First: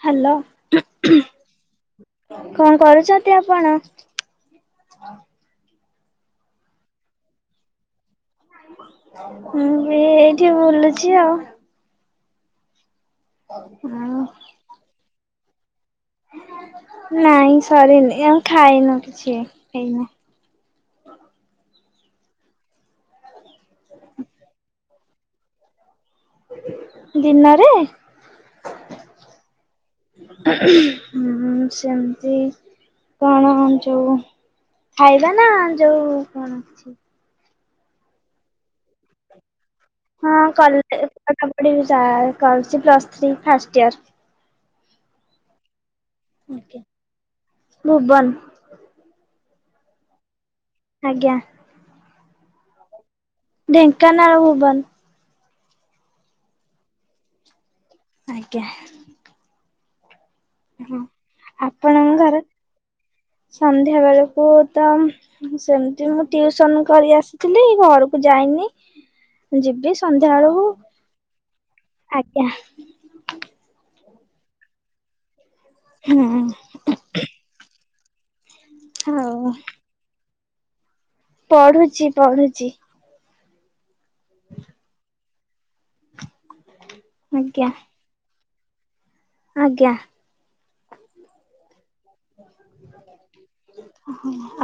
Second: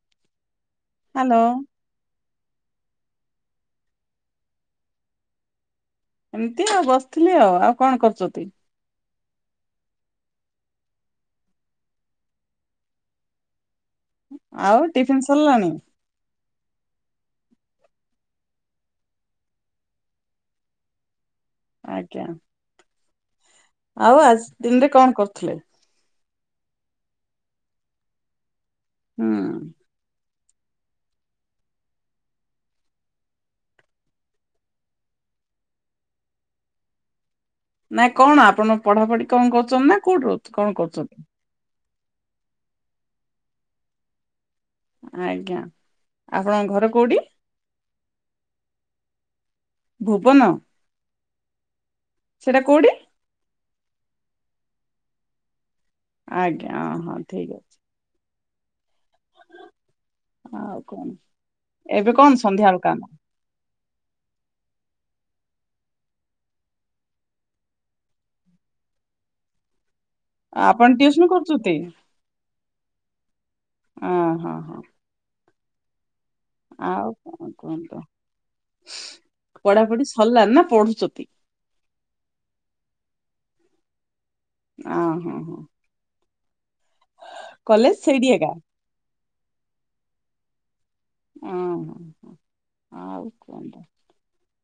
Hello. Hello. କଣ କରୁଚନ୍ତି ଆପଣ? ଏମତି ଆଉ ବସିଥିଲି ଆଉ କଣ କରୁଚନ୍ତି? ମୁଁ ବି ଏଇଠି ବୁଲୁଚି ଆଉ। ଆଉ? ଆଉ ଟିଫିିନ ସରିଲାଣି? ନାଇଁ ସରିନି ଆଉ ଖାଇନୁ କିଛି ଏଇନା। ଆଜ୍ଞା ଆଉ ଆଜି ଦିନରେ କଣ କରଥିଲେ? ଦିନରେ? ହୁଁ। ସେମିତି କଣ ଯୋଉ ଖାଇବା ନା ଯୋଉ କଣ ଅଛି? ନାଇଁ କଣ ଆପଣ ପଢାପଢି କଣ କରୁଛନ୍ତି ନା କୋଉଠି ରହୁ କଣ କରୁଛନ୍ତି? ଟିଭ ସା କରୁଛି ପ୍ଲସ ଥ୍ରୀ ଫାଷ୍ଟ ଇୟର। ଆଜ୍ଞା ଆପଣଙ୍କ ଇୟର। ଘର କୋଉଠି? ଭୁବନ। ଭୁବନ? ଆଜ୍ଞା ସେଟା କୋଉଠି? ଢେଙ୍କାନାଳ, ଭୁବନ। ଆଜ୍ଞା ହଁ ହଁ ଠିକ୍ ଅଛି। ଆଜ୍ଞା ହଁ। ଏବେ ଆପଣଙ୍କ କଣ ଘର ସନ୍ଧ୍ୟାବେଳକୁ କାମ? ସନ୍ଧ୍ୟା ବେଳକୁ ତ ସେମିତି ମୁଁ ଟିଉସନ କରି ଆସିଥିଲି ଘରକୁ ଯାଇନି ଯିବି ସନ୍ଧ୍ୟାବେଳକୁ ଆପଣ ଟିଉସନ କରୁଛନ୍ତି ଆଜ୍ଞା। ଆ ହଁ ହଁ। ହୁଁ। ଆଉ କଣ କୁହନ୍ତୁ, ହଉ ପଢାପଢି ସାରିଲାଣି ନା ପଢୁଛନ୍ତି? ପଢୁଛି, ପଢୁଛି। ଆ ହଁ ହଁ ଆଜ୍ଞା କଲେଜ ସେଇଠି ଏକା? ଆଜ୍ଞା ଆଉ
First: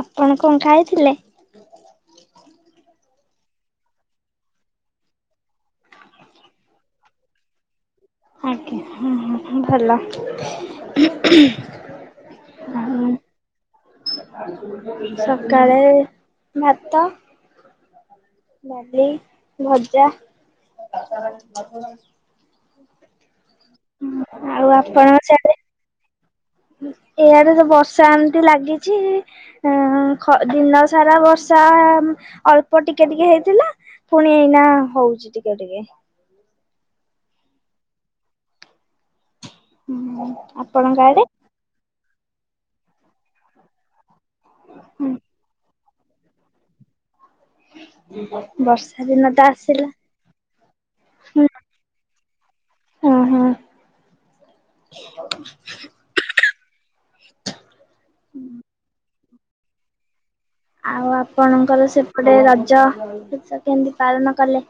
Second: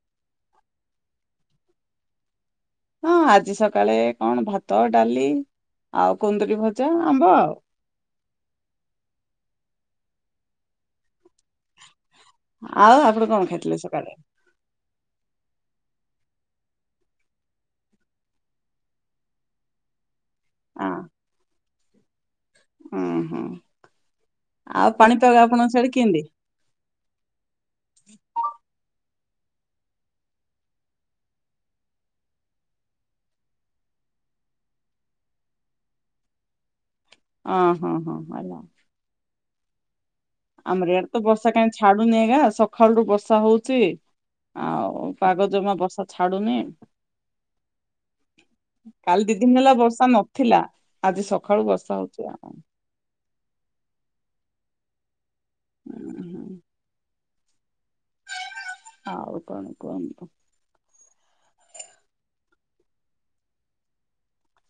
ଆପଣ କଣ ଖାଇଥିଲେ? ହଁ ଆଜି ସକାଳେ କଣ ଭାତ, ଡାଲି ଆଉ କୁନ୍ଦୁରି ଭଜା, ଆମ୍ବ ଆଉ। ଆଜ୍ଞ ଭଲ। ଆଉ ଆପଣ କଣ ଖାଇଥିଲେ ସକାଳେ? ସକାଳେ ଭାତ। ଡାଲି, ଭଜା। ହୁଁ ହୁଁ ଆଉ ପାଣିପାଗ ଆପଣଙ୍କ ସିଆଡେ କେମିତି? ଏଆଡେ ତ ବର୍ଷା ଏମିତି ଲାଗିଛି। ହଁ ଖ ଦିନ ସାରା ବର୍ଷା ଅଳ୍ପ ଟିକେ ଟିକେ ହେଇଥିଲା। ପୁଣି ଏଇନା ହୋଉଛି ଟିକେ ଟିକେ। ହଁ ହଁ ହଁ ହଁ ଆମର ୟାଡେ ତ ବର୍ଷା କାହିଁ ଛାଡୁନି ଆକା, ସକାଳୁଠୁ ବର୍ଷା ହୋଉଚି। ଆଉ ପାଗଜମା ବର୍ଷା ଛାଡୁନି। ବର୍ଷା କାଲି ତ ଦିନ ହେଲା ଆସିଲା। ବର୍ଷା ନ ଥିଲା ଆଜି ସକାଳୁ ବର୍ଷା ହୋଉଛି ଆଉ। ଉ ହଁ [inaudible] [inaudible] ଆଉ କଣ କୁହନ୍ତୁ? ଆଉ ଆପଣଙ୍କର ସେପଟେ ରଜ ସ କେମତି ପାଳନ କଲେ?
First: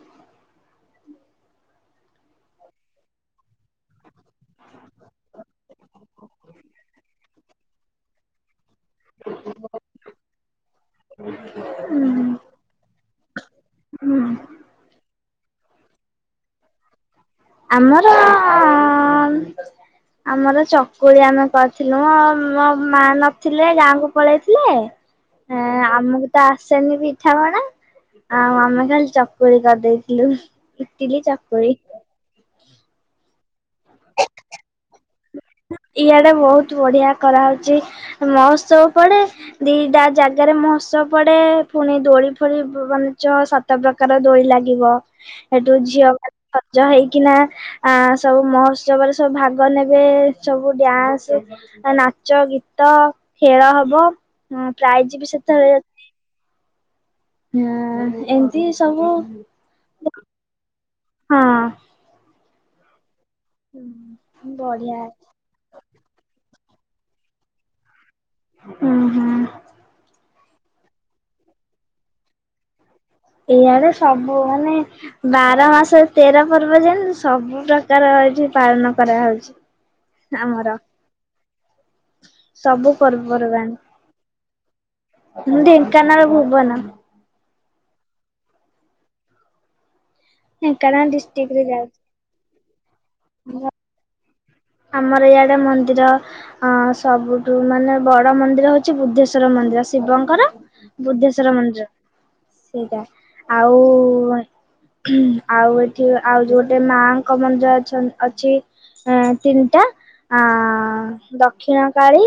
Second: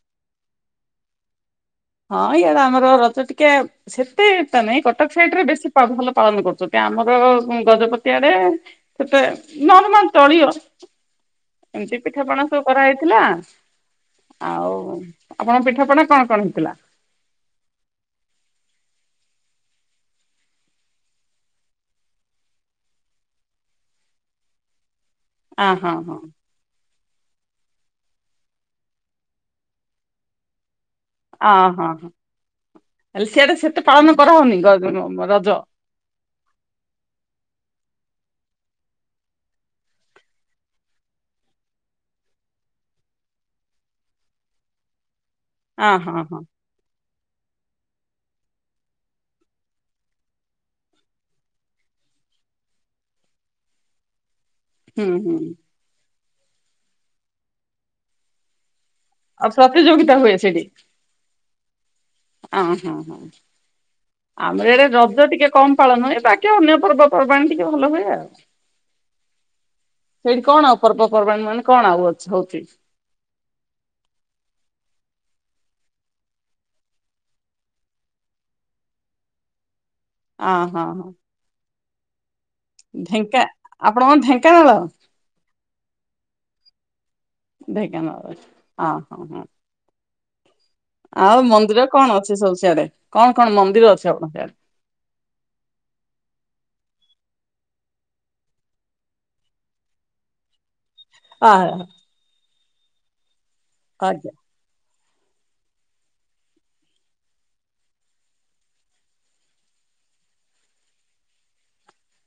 ହଁ ଇଆଡ଼େ ଆମର ରଜ ଟିକେ ସେତେ ଏତା ନାଇଁ କଟକ ସାଇଡ ରେ ବେଶୀ ଭଲ ପାଳନ କରୁଛନ୍ତି ଆମର ଗଜପତି ଆଡେ ସେତେ ନର୍ମାଲ ଚଳିବ। ହୁ ହଁ ଏମିତି ପିଠାପଣା ସବୁ କରାହେଇଥିଲା ଆଉ ଆପଣଙ୍କ ପିଠ ପଣା କଣ କଣ ହେଇଥିଲା? ଆମର ଆମର ଚକୁଳି ଆମେ କରିଥିଲୁ ମ ମୋ ମା ନଥିଲେ ଗାଁକୁ ପଳେଇଥିଲେ। ଆ ଏଁ ହଁ ହଁ ଆମକୁ ତ ଆସେନି ବି ପିଠା ପଣା ଆଉ ଆମେ ଖାଲି ଚକୁଳି କରିଦେଇଥିଲୁ ଇଟିଲି ଆ ଚକୁଳି। ହଁ ହଁ ହେଲେ ସିଆଡେ ସେତେ ପାଳନ କରାହଉନି ରଜ। ଇଆଡେ ବହୁତ ବଢିଆ କରାହେଉଛି ମହୋତ୍ସବ ପଡେ। ଦିଟା ଯାଗାରେ ମହୋତ୍ସବ ପଡେ ପୁଣି ଦୋଳି ଫୋଳି ମାନେ ଛ ସାତ ସାତ ପ୍ରକାର ଦୋଳି ଲାଗିବ? ସେଠୁ ଆ ହଁ ଝିଅମାନେ ହଁ ସଜ ହେଇକିନା ଆ ସବୁ ମହୋତ୍ସବରେ ସବୁ ଭାଗ ନେବେ। ସବୁ ଡ୍ୟାନ୍ସ ନାଚ ଗୀତ ଖେଳ ହବ। ହଁ ହୁଁ ପ୍ରାଇଜ ବି ହୁଁ ସେତେବେଳେ ହଁ ଏମିତି ସବୁ। ଆଉ ପ୍ରତିଯୋଗିତା ହୁଏ ସେଠି। ହଁ। ଅହ ହ ହ। ବଢିଆ ହେଇଛି। କମ ପାଳନ ଏ ବାକି ଅନ୍ୟ ପର୍ବପର୍ବାଣି ଟିକେ ଭଲ ହୁଏ ଆଉ ହୁଁ ହୁଁ। ସେଇଠି କଣ ଆଉ ପର୍ବପର୍ବାଣି ମାନେ କଣ ଆଉ ଅ ହଉଛି? ଇଆଡେ ସବୁ ମାନେ ବାର ମାସ ତେର ପର୍ବ ଯେମତି ସବୁ [inaudible] ପ୍ରକାର ଏଇଠି ପାଳନ କରାହେଉଛି। ଅହ ହଁ। ସବୁ ପର୍ବପର୍ବାଣି। ଆପଣ କଣ ଢେଙ୍କାନାଳ? ମୁଁ ଢେଙ୍କାନାଳ ଭୁବନ। ଢେଙ୍କାନାଳ ହ ହଁ ହୁଁ। ଢେଙ୍କାନାଲ୍ ଆଉ ମନ୍ଦିର କଣ ଅଛି ସବୁ ସିଆଡେ କଣ କଣ ମନ୍ଦିର ଅଛି ଆପଣଙ୍କ ଆଡେ? ଆମର ଇଆଡେ ମନ୍ଦିର ଅ ସବୁଠୁ ମାନେ ବଡ ମନ୍ଦିର ହଉଛି ବୁଦ୍ଧେଶ୍ଵର ମନ୍ଦିର ଶିବଙ୍କର। ଆ ବୁଦ୍ଧେଶ୍ଵର ମନ୍ଦିର ହା। ସେଇଟା ଆଉ ଆଜ୍ଞା। ଆଉ ଏଠି ଆଉ ଯୋଉଟେ ମାଙ୍କ ମନ୍ଦିର ଅଛ ଅଛି ତିନଟା ଆ ଦକ୍ଷିଣ କାଳି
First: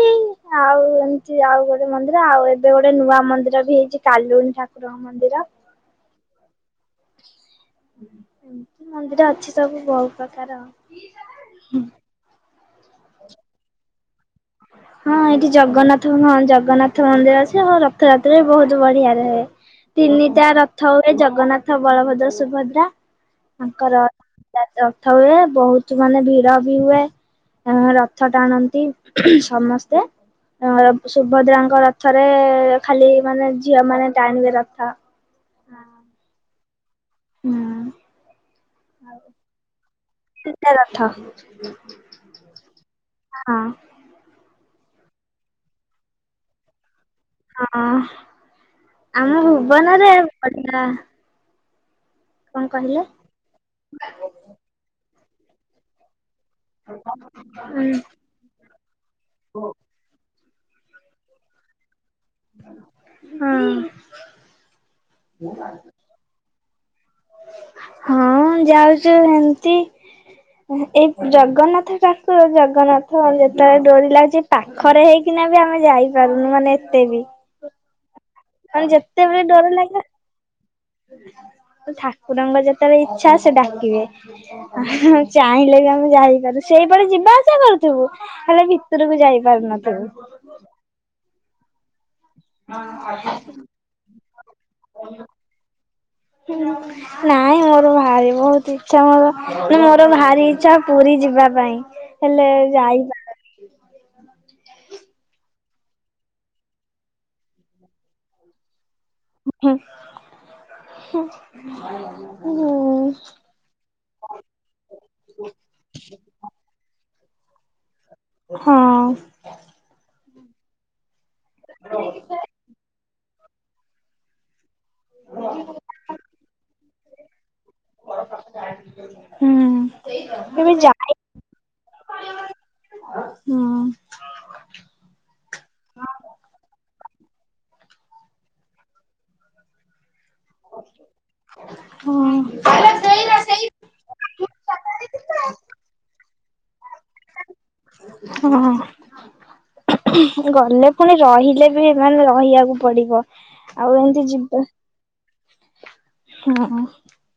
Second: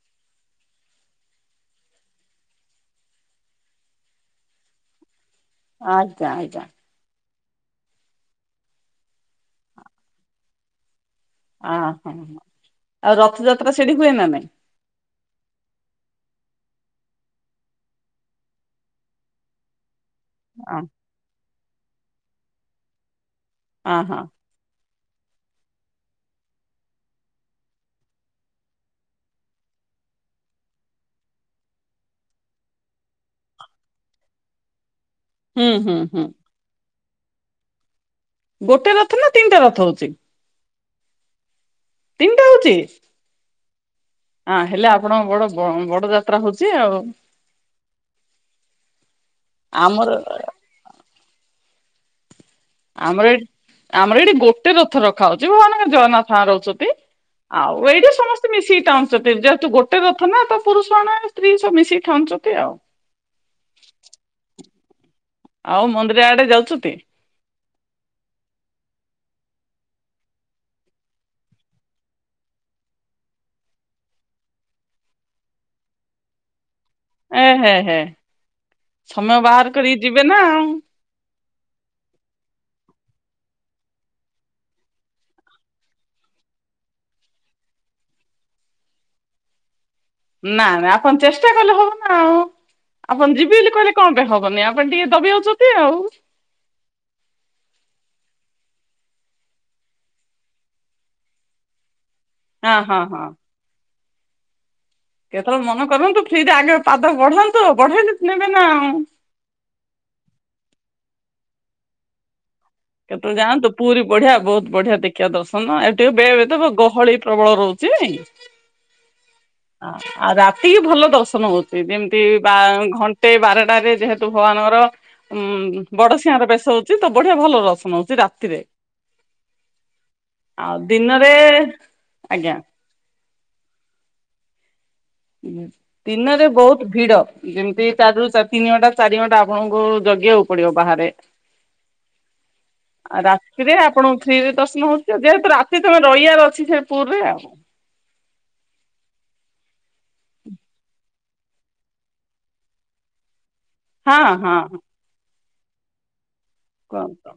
ଆଉ ଏମିତି ଆଉ ଗୋଟେ ମନ୍ଦିର ଆଉ ଏବେ ଗୋଟେ ନୂଆ ମନ୍ଦିର ବି ହେଇଛି। କାଲୁନୀ ଠାକୁରଙ୍କ ମନ୍ଦିର। ଆଜ୍ଞା ଆଜ୍ଞା। ଏମତି ମନ୍ଦିର ଅଛି ସବୁ ବହୁତ୍ ପ୍ରକାର। ଆଁ ହ ହ ଆଉ ରଥଯାତ୍ରା ସେଠି ହୁଏ ନା ନାଇଁ? ହ [unintelligible] ହଁ ଏଇଠି ଜଗନ୍ନାଥ ହଁ ଜଗନ୍ନାଥ ମନ୍ଦିର ଅଛି ଆଉ ରଥଯାତ୍ରା ବି ବହୁତ ବଢିଆରେ ହଏ। ତିନିଟା ଅ ରଥ ହୁଏ ଜଗନ୍ନାଥ ବଳଭଦ୍ର ସୁଭଦ୍ରା ତାଙ୍କର ହଁ ରଥ ହୁଏ ବହୁତ ମାନେ ଭିଡ ବି ହୁଏ ରଥ ଟାଣନ୍ତି। ସମସ୍ତେ। ସୁଭଦ୍ରାଙ୍କ ରଥରେ ଖାଲି ମାନେ ଝିଅମାନେ ଟାଣିବେ ରଥ। ହୁଁ ହୁଁ ହୁଁ। ହୁଁ। ଗୋଟେ ରଥ ନା ତିନିଟା ରଥ ହଉଛି? ତିନିଟା ରଥ। ତିନିଟା ହଉଛି। ହଁ। ହଁ ହେଲେ ଆପଣଙ୍କ ବଡ ବଡ ଯାତ୍ରା ହଉଛି ଆଉ। ହଁ ଆମ ଆମର ଭୁବନରେ ବଢିଆ କଣ କହିଲେ? ଆମର ଏଠି ଆମର ଏଇଠି ଗୋଟେ ରଥ ରଖା ହଉଛି ଭଗବାନଙ୍କ ଜଗନ୍ନାଥଙ୍କ ରହୁଛନ୍ତି। ହଁ ଆଉ ଏଇଠି ସମସ୍ତେ ମିଶିକି ଟାଣନ୍ତି ଯେହେତୁ ଗୋଟେ ରଥ ନା ତ ପୁରୁଷ ସ୍ତ୍ରୀ ସବୁ ମିଶିକି ଟାଣୁଛନ୍ତି ଆଉ। ହଁ। ଆଉ ମନ୍ଦିର ଆଡେ ଯାଉଛନ୍ତି? ହଁ ଯାଉଛୁ ଏମତି ଏଇ ଜଗନ୍ନାଥ ଠାକୁର ଜଗନ୍ନାଥ ଯେତେବେଳେ ଡୋରି ଲାଗି ପାଖରେ ହେଇକିନା ବି ଆମେ ଯାଇପାରୁନୁ ମାନେ ଏତେ ବି ଏ ହେ ହେ ମାନେ ସମୟ ଯେତେବେଳେ ଡର ବାହାର ଲାଗିଲା କରିକି ଯିବେ ନା ଆଉ ଠାକୁରଙ୍କ ଯେତେବେଳେ ଇଚ୍ଛା ସେ ଡାକିବେ। ଚାହିଁଲେ ବି ଆମେ ଯାଇପାରୁ ସେଇପଟେ ଯିବା ଆସିବା କରୁଥିବୁ ହେଲେ ଭିତରକୁ ଯାଇ ପାରୁନଥିବୁ। ନା ନା ଆପଣ ଚେଷ୍ଟା କଲେ ହବ ଆଉ ଆପଣ ଯିବି ବୋଲି କହିଲେ କଣ ପାଇଁ ହବନି ଆପଣ ଟିକେ ଦବି ଯାଉଛନ୍ତି ଆଉ। ହୁଁ। ନାଇଁ ମୋର ଭାରି ବହୁତ ଇଛା ମୋର ମୋର ଭାରି ଇଚ୍ଛା ପୁରୀ ଯିବା ପାଇଁ। ହେଲେ ହଁ ହଁ ଯାଇବା ହଁ। କେତେବେଳେ ମନ କରନ୍ତୁ ଫ୍ରିରେ ଆଗ ପାଦ ବଢାନ୍ତୁ ବଢେଇଲେ ନେବେ ନା ଆଉ। ହୁଁ। ହୁଁ। କେବେ ଯାଆନ୍ତୁ ପୁରୀ ବଢିଆ ବହୁତ ବଢିଆ ଦେଖିବା ଦର୍ଶନ ଆ ଟିକେ ବେ ଗହଳି ପ୍ରବଳ ରହୁଛି। ହଁ। ଆଉ ରାତି କି ଭଲ ଦର୍ଶନ ହଉଛି ଯେମିତି ବା ଘଣ୍ଟେ ବାରଟାରେ ଯେହେତୁ ଭଗବାନଙ୍କର ଉଁ ବଡ ସିଂହାର ବେଶ ହଉଛି ତ ବଢିଆ ଭଲ ରହୁ ରାତିରେ ହୁଁ କେବେ ଆଉ ଯାଇ ଦିନରେ ଆଜ୍ଞା ହୁଁ। ଦିନରେ ବହୁତ ଭିଡ ଯେମିତି ଚାରୁ ତିନି ଘଣ୍ଟା ଚାରି ଘଣ୍ଟା ଆପଣଙ୍କୁ ଜଗିବା ପଡିବ ବାହାରେ ହଁ ଆଉ ରାତିରେ ଆପଣଙ୍କୁ ଫ୍ରିରେ ଦର୍ଶନ ହଉଛି ଯେହେତୁ ରାତି ତମେ ରହିବାର ଅଛି ସେ ପୁରୀ ରେ ଆଉ। ହଁ। ଗଲେ ପୁଣି ରହିଲେ ବି ମାନେ ରହିବାକୁ ପଡିବ ଆଉ ହଁ ଏମିତି ହଁ ଯିବୁ ହୁଁ କୁହନ୍ତୁ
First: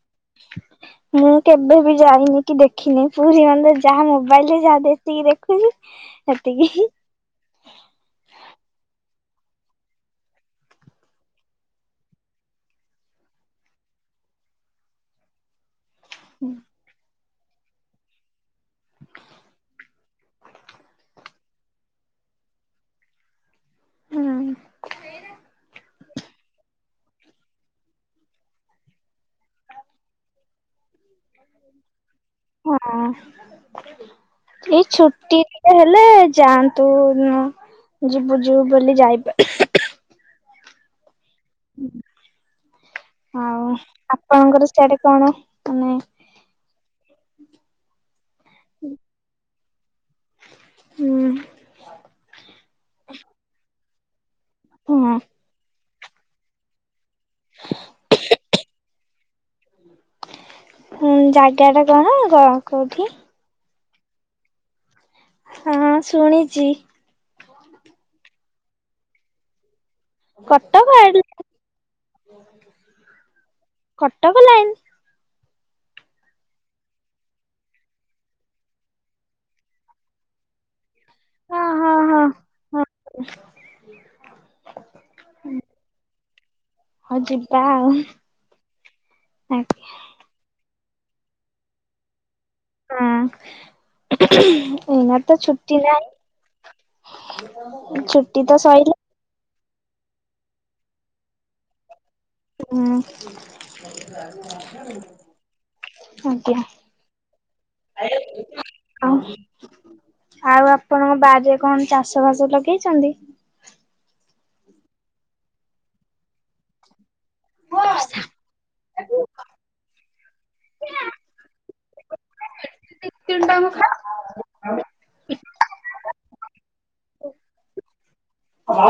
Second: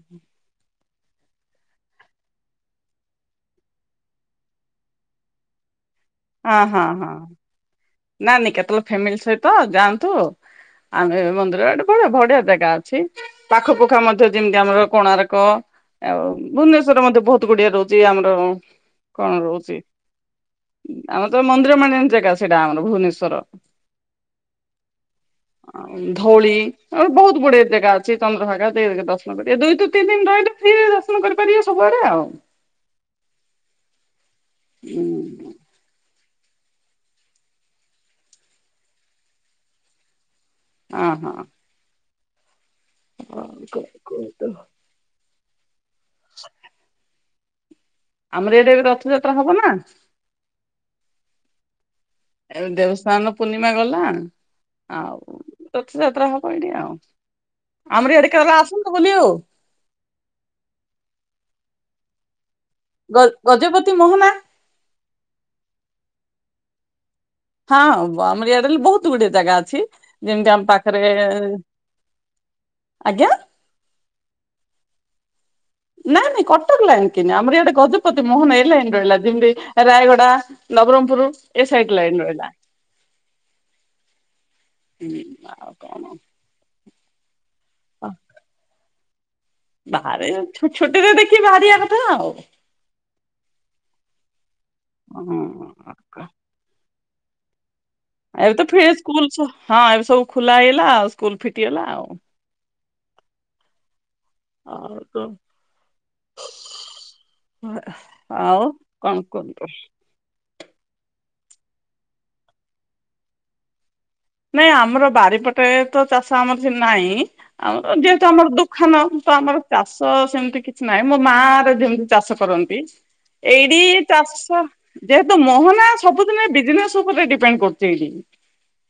ମୁଁ କେବେ ବି ଯାଇନି କି ଦେଖିନି ପୁରୀ ମନ୍ଦିର ଯାହା ମୋବାଇଲ ରେ ଯାହା ଯେତିକି ଦେଖିଲି ହୁଁ [inaudible] ହଁ ହଁ ହଁ ନା ନାଇଁ କେତେବେଳେ ଫ୍ୟାମିଲି ସହିତ ଯାଆନ୍ତୁ ଆମେ ମନ୍ଦିର ଆଡ଼କୁ ବଢିଆ ଜାଗା ଅଛି। ପାଖପୁଖା ମଧ୍ୟ ଯେମିତି ଆମର କୋଣାର୍କ ଆଉ ଭୁବନେ ଶ୍ୱର ମଧ୍ୟ ବହୁତ ଗୁଡିଏ ରହୁଛି। ଆମର କଣ ରହୁଛି? ଆମର ତ ମନ୍ଦିର ମାଳିନୀ ଜାଗା ସେଇଟା ଆମର ଭୁବନେଶ୍ୱର। ଧଉଳି ଆ ବହୁତ ଗୁଡେ ଜାଗା ଅଛି ଚନ୍ଦ୍ରଭାଗା ଦେଇ ଦର୍ଶନ କରିବେ ଦୁଇ ରୁ ତିନି ଦିନ ରହିଲେ ଏଠି ଦର୍ଶନ କରିପାରିବେ ସବୁଆଡେ ଆଉ। ହଁ ଏଇ ଛୁ ଟି ଟିକେ ହେଲେ ଯାଆନ୍ତୁ ଯିବୁ ଯିବୁ ବୋଲି ଯାଇପା ହଁ ଆଉ ଆପଣଙ୍କର ସେଆଡେ କଣ ମାନେ ଆମର ଇଆଡ଼େ ରଥଯାତ୍ରା ହବ ନା ହୁଁ [unintelligible] ଦେବସ୍ନାନ ପୂର୍ଣ୍ଣିମା ଗଲା। ହଁ ଆଉ ରଥଯାତ୍ରା ହବ [unintelligible] ଆଉ, ଆମରି ଆଡେ କେବେ ଆସନ୍ତୁ ବୁଲି ଆଉ। ହୁଁ ଜାଗାଟା କଣ ଗ କୋଉଠି? ଗ ଗଜପତି ମୋହନା। ହଁ ଶୁଣିଚି। ହଁ ଆଉ ଆମରି ଇଆଡେଲ୍ ବହୁତ୍ ଗୁଡିଏ ଜାଗା ଅଛି। ଯେମିତି ଆମ କଟକ ପାଖରେ ଏଲ୍, ଆଜ୍ଞା କଟକ ଲାଇନ୍ ନାଇଁ ନାଇଁ କଟକ ଲାଇନ୍ କିିନି ଆମରି ଆଡେ ଗଜପତି ମୋହନ ଏଇ ଲାଇନ୍ ରହିଲା ଯେମ୍ତି ରାୟଗଡା ନବରଙ୍ଗପୁରୁ ହଁ ଏ ସାଇଟ୍ ହଁ ହଁ ଲାଇନ୍ ରହିଲା। ହଁ ହୁଁ ଆଉ କଣ? ହଁ ଯିବା ଆଉ [unintelligible] ବାହାରେ ଛୁଟିରେ ଦେଖି ବାହାରିଆ କଥା ଆଉ। ହଁ। ଏଇନା ତ ଛୁଟି ନାହିଁ [unintelligible] ଛୁଟି ଏବେ ତ ଫେର ସଇଲା। ହଁ ଏବେ ସବୁ ଖୁଲା ହେଇଗଲା ଆଉ ସ୍କୁଲ୍ ଫିଟିଗଲା ଆଉ। ହୁଁ ଆଉ ଆଜ୍ଞା। ଆଉ ଆଉ କଣ କୁଅନ୍ତୁ। ଆଉ ଆପଣଙ୍କ ବାରିରେ କଣ ଚାଷବାସ ଲଗେଇଚନ୍ତି? ନାଇଁ ଆମର ବାରିପଟେ ତ ଚାଷ ଆମର ସେ ନାହିଁ, ଆମର ଯେହେତୁ ଆମର ଦୁ ଖାନ ତ ଆମର ଚାଷ ସେମ୍ତି କିଛି ନାହିଁ, ମୋ ମା ର ଯେମିତି ଚାଷ କରନ୍ତି। ଏଇଟି ଚାଷ ଯେହେତୁ ମୋହନା ସବୁଦିନେ ବିଜନେସ୍ ଉପରେ ଡିପେଣ୍ଡ କରୁଚି ଏଇଟି। [unintelligible]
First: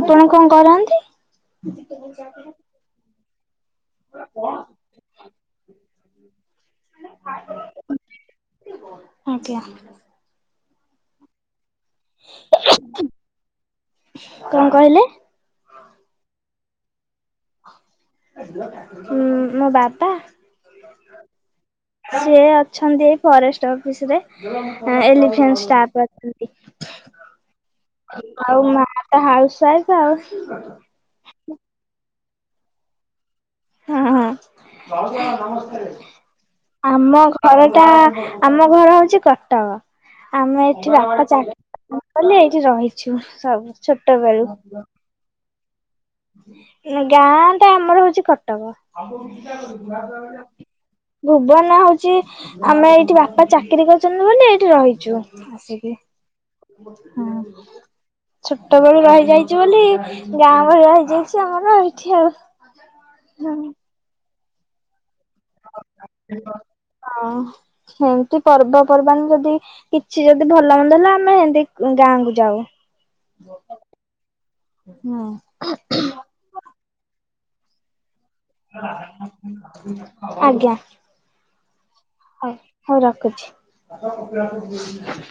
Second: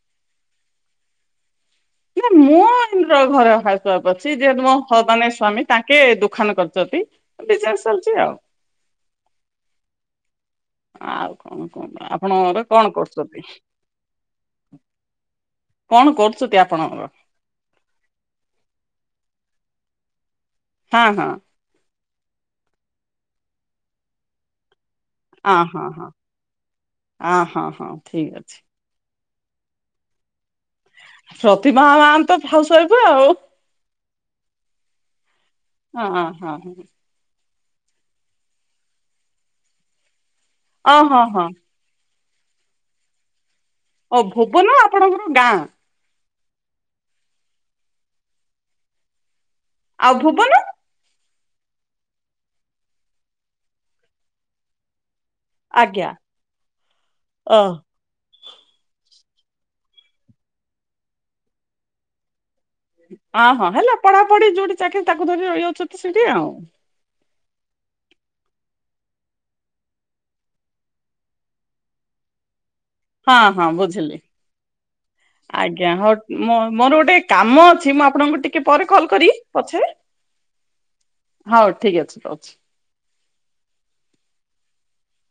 ଆପଣ କଣ କରନ୍ତି? [unintelligible] [unintelligible] ମୋ ହ ମନେ ସ୍ଵାମୀ ତାଙ୍କେ ଦୋଖାନ କରିଚନ୍ତି ବିଜନେସ୍ ଚାଲ୍ଚି ଆଉ। ଆଜ୍ଞା। ଆଉ କଣ କୁହନ୍ତୁ, ଆପଣଙ୍କ ଘରେ କଣ କରୁଚତି? କଣ କହିଲେ? କଣ କରୁଚତି ଆପଣଙ୍କ [unintelligible] ଉଁ ମୋ ବାପା? ହଁ-ହଁ। ସିଏ ଅଛନ୍ତି ଏ ଫରେଷ୍ଟ ଅଫିସ୍ ରେ ଏଲି ଅ [unintelligible] ହଁ ଷ୍ଟାପ୍ ହଁ ଅଛନ୍ତି, ଅ ହଁ ହଁ ଠିକ ଅଛି। ଆଉ ମା ତ ହାଉସ୍ ୱାଇଫ୍ ଆଉ। [unintelligible] ହାଉସ୍ ୱାଇଫ୍ ଆଉ। ହଁ। ହଁ-ହଁ। ଆମ ଘରଟା ଆମ ଘର ହଉଛି କଟକ, ଆମେ ଏଠି ଅ ହଁ ବାପା ହଁ ଚାକି କଲେ ଏଇଠି ରହିଛୁ ସବୁ। ଛୋଟ ଓ ବେଳୁ। ଭୋବନ ଆପଣଙ୍କର ଗାଁ? ଗାଁ ଟା ଆମର ହଉଚି କଟକ। ଆଉ ଭୁବନ ଭୁବନ ହଉଚି ଆମେ ଏଇଠି ବାପା ଚାକିରି କରିଚନ୍ତି ବୋଲି ଏଇଠି ରହିଚୁ। ଆଜ୍ଞା ହୁଁ। ଓ ଛୋଟବେଳୁ ରହିଯାଇଚୁ ବୋଲି ଗାଁ ଭଳିଆ ହେଇଯାଇଚି ଆମର ଏଠି ଆଉ। ଅଁ ହଁ ହେଲା ପଢାପଢି ଯୋଉଠି ଚାକିରି ତାକୁ ଧରି ରହିଯାଉଚନ୍ତି ସେଠି ଆଉ। ହଁ ସେମ୍ତି ପର୍ବପର୍ବାଣୀ ଯଦି କିଛି ଯଦି ଭଲ ମନ୍ଦ ହେଲା ଆମେ ଏନ୍ତି ଗାଁକୁୁ ଯାଉ। ହଁ-ହଁ ବୁଝିଲି ହୁଁ ଆଜ୍ଞା ହଉ। ମୋ ମୋର ଗୋଟେ କାମ ଅଛି ମୁଁ ଆପଣଙ୍କୁ ଟିକେ ପରେ କଲ କରିଇ ପଛରେ। ଆଜ୍ଞା ହଉ ଠିକ ଅଛି। ରହୁଛି। ହଉ ହଉ ରଖୁଛି।